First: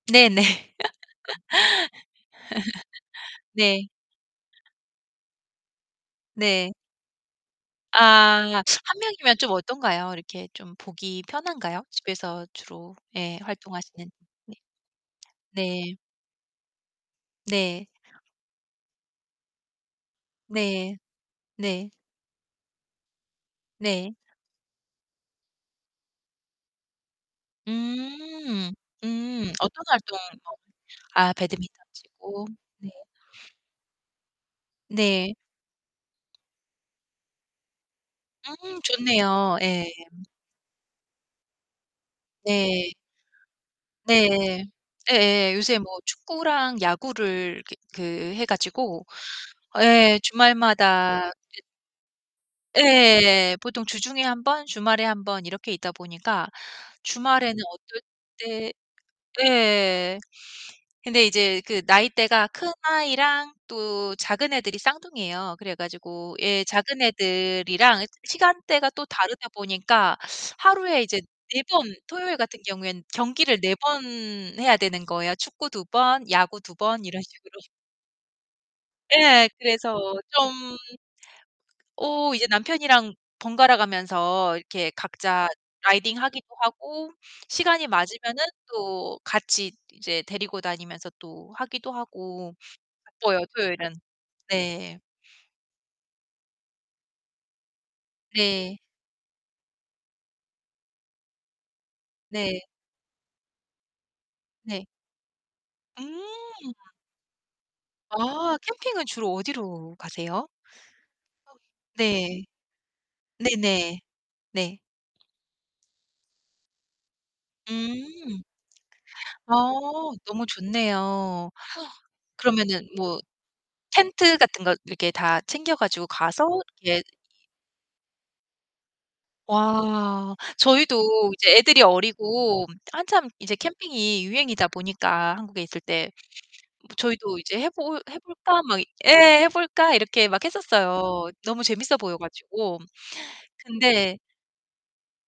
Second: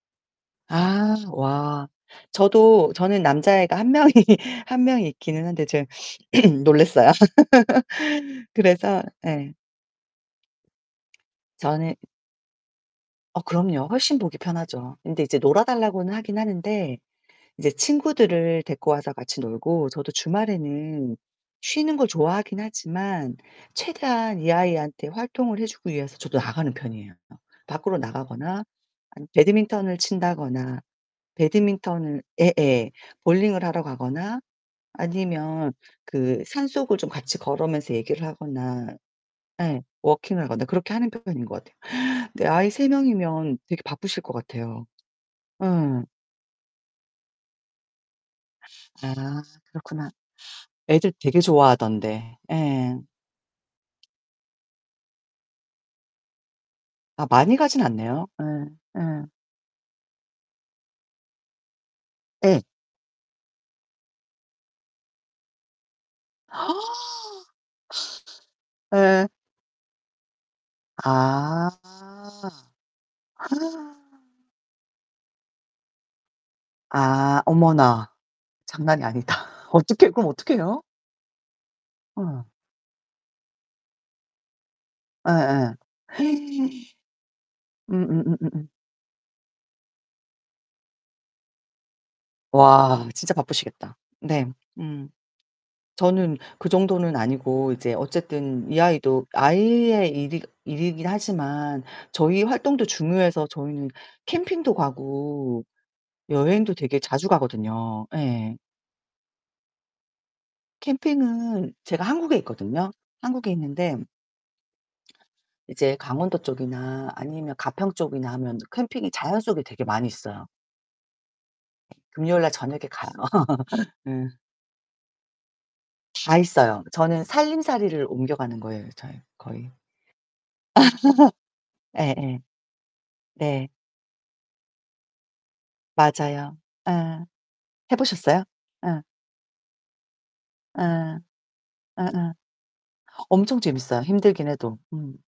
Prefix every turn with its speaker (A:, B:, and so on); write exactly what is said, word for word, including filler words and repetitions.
A: 네네.
B: 아 와 저도 저는 남자애가
A: 네.
B: 한 명이 한 명이 있기는 한데 좀
A: 네.
B: 놀랐어요.
A: 아, 한
B: 그래서
A: 명이면 좀
B: 예.
A: 어떤가요? 이렇게 좀 보기 편한가요?
B: 저는
A: 집에서 주로 예
B: 어 그럼요.
A: 활동하시는.
B: 훨씬 보기
A: 네.
B: 편하죠. 근데 이제
A: 네.
B: 놀아달라고는 하긴 하는데 이제
A: 네.
B: 친구들을 데리고 와서 같이 놀고 저도
A: 네.
B: 주말에는
A: 네.
B: 쉬는 걸 좋아하긴 하지만
A: 네.
B: 최대한 이 아이한테 활동을 해 주기 위해서 저도 나가는 편이에요. 밖으로 나가거나
A: 음
B: 아니면
A: 음, 어떤
B: 배드민턴을
A: 활동?
B: 친다거나,
A: 아 배드민턴
B: 배드민턴을
A: 치고.
B: 예
A: 네.
B: 예 볼링을 하러 가거나
A: 네.
B: 아니면 그 산속을 좀 같이 걸으면서 얘기를
A: 음
B: 하거나
A: 좋네요.
B: 예
A: 예.
B: 워킹을 하거나 그렇게 하는 편인 것 같아요. 아이 세
A: 네.
B: 명이면 되게 바쁘실 것
A: 네,
B: 같아요.
A: 예예 요새 뭐
B: 예.
A: 축구랑 야구를 기 그 해 가지고
B: 아, 그렇구나.
A: 예,
B: 애들
A: 주말마다
B: 되게
A: 주
B: 좋아하던데. 예.
A: 예. 보통 주중에 한 번, 주말에 한 번 이렇게 있다 보니까
B: 아 많이
A: 주말에는
B: 가진
A: 어떨
B: 않네요. 예
A: 때
B: 예.
A: 예. 근데 이제 그 나이대가
B: 예.
A: 큰 아이랑 또 작은 애들이 쌍둥이예요. 그래 가지고 예, 작은 애들이랑 시간대가 또
B: 예.
A: 다르다 보니까 하루에 이제 네
B: 아.
A: 번 토요일 같은 경우에는 경기를 네 번 해야 되는 거예요. 축구 두 번, 야구 두 번 이런
B: 아
A: 식으로.
B: 어머나 장난이 아니다.
A: 예, 그래서
B: 어떻게 그럼
A: 좀
B: 어떡해요?
A: 어
B: 어.
A: 이제 남편이랑 번갈아가면서 이렇게
B: 예
A: 각자
B: 예.
A: 라이딩 하기도 하고 시간이 맞으면은
B: 음음음음음.
A: 또 같이 이제 데리고 다니면서 또 하기도 하고.
B: 와 진짜
A: 바빠요, 토요일은.
B: 바쁘시겠다. 네.
A: 네.
B: 음. 저는 그 정도는 아니고 이제 어쨌든
A: 네.
B: 이 아이도 아이의 일이 일이긴 하지만 저희
A: 네.
B: 활동도 중요해서 저희는 캠핑도
A: 네.
B: 가고
A: 음.
B: 여행도 되게 자주 가거든요. 예.
A: 아 캠핑은 주로 어디로 가세요?
B: 캠핑은 제가 한국에
A: 네.
B: 있거든요. 한국에 있는데
A: 네네 네.
B: 이제 강원도 쪽이나 아니면 가평 쪽이나
A: 음.
B: 하면 캠핑이 자연
A: 아,
B: 속에 되게 많이 있어요.
A: 너무 좋네요.
B: 금요일 날 저녁에
A: 그러면은
B: 가요.
A: 뭐
B: 응.
A: 텐트 같은 거 이렇게 다 챙겨 가지고
B: 다
A: 가서
B: 있어요.
A: 이렇게 이
B: 저는 살림살이를 옮겨가는 거예요. 저의 거의.
A: 와, 저희도 이제 애들이
B: 예 예.
A: 어리고 한참 이제
B: 네.
A: 캠핑이 유행이다 보니까 한국에 있을 때.
B: 맞아요. 예.
A: 저희도 이제 "해
B: 해
A: 볼 해
B: 보셨어요?
A: 볼까?" 막
B: 예.
A: 예 "해 볼까?" 이렇게 막 했었어요.
B: 예예.
A: 너무 재밌어 보여 가지고.
B: 엄청 재밌어요
A: 근데
B: 힘들긴 해도. 음.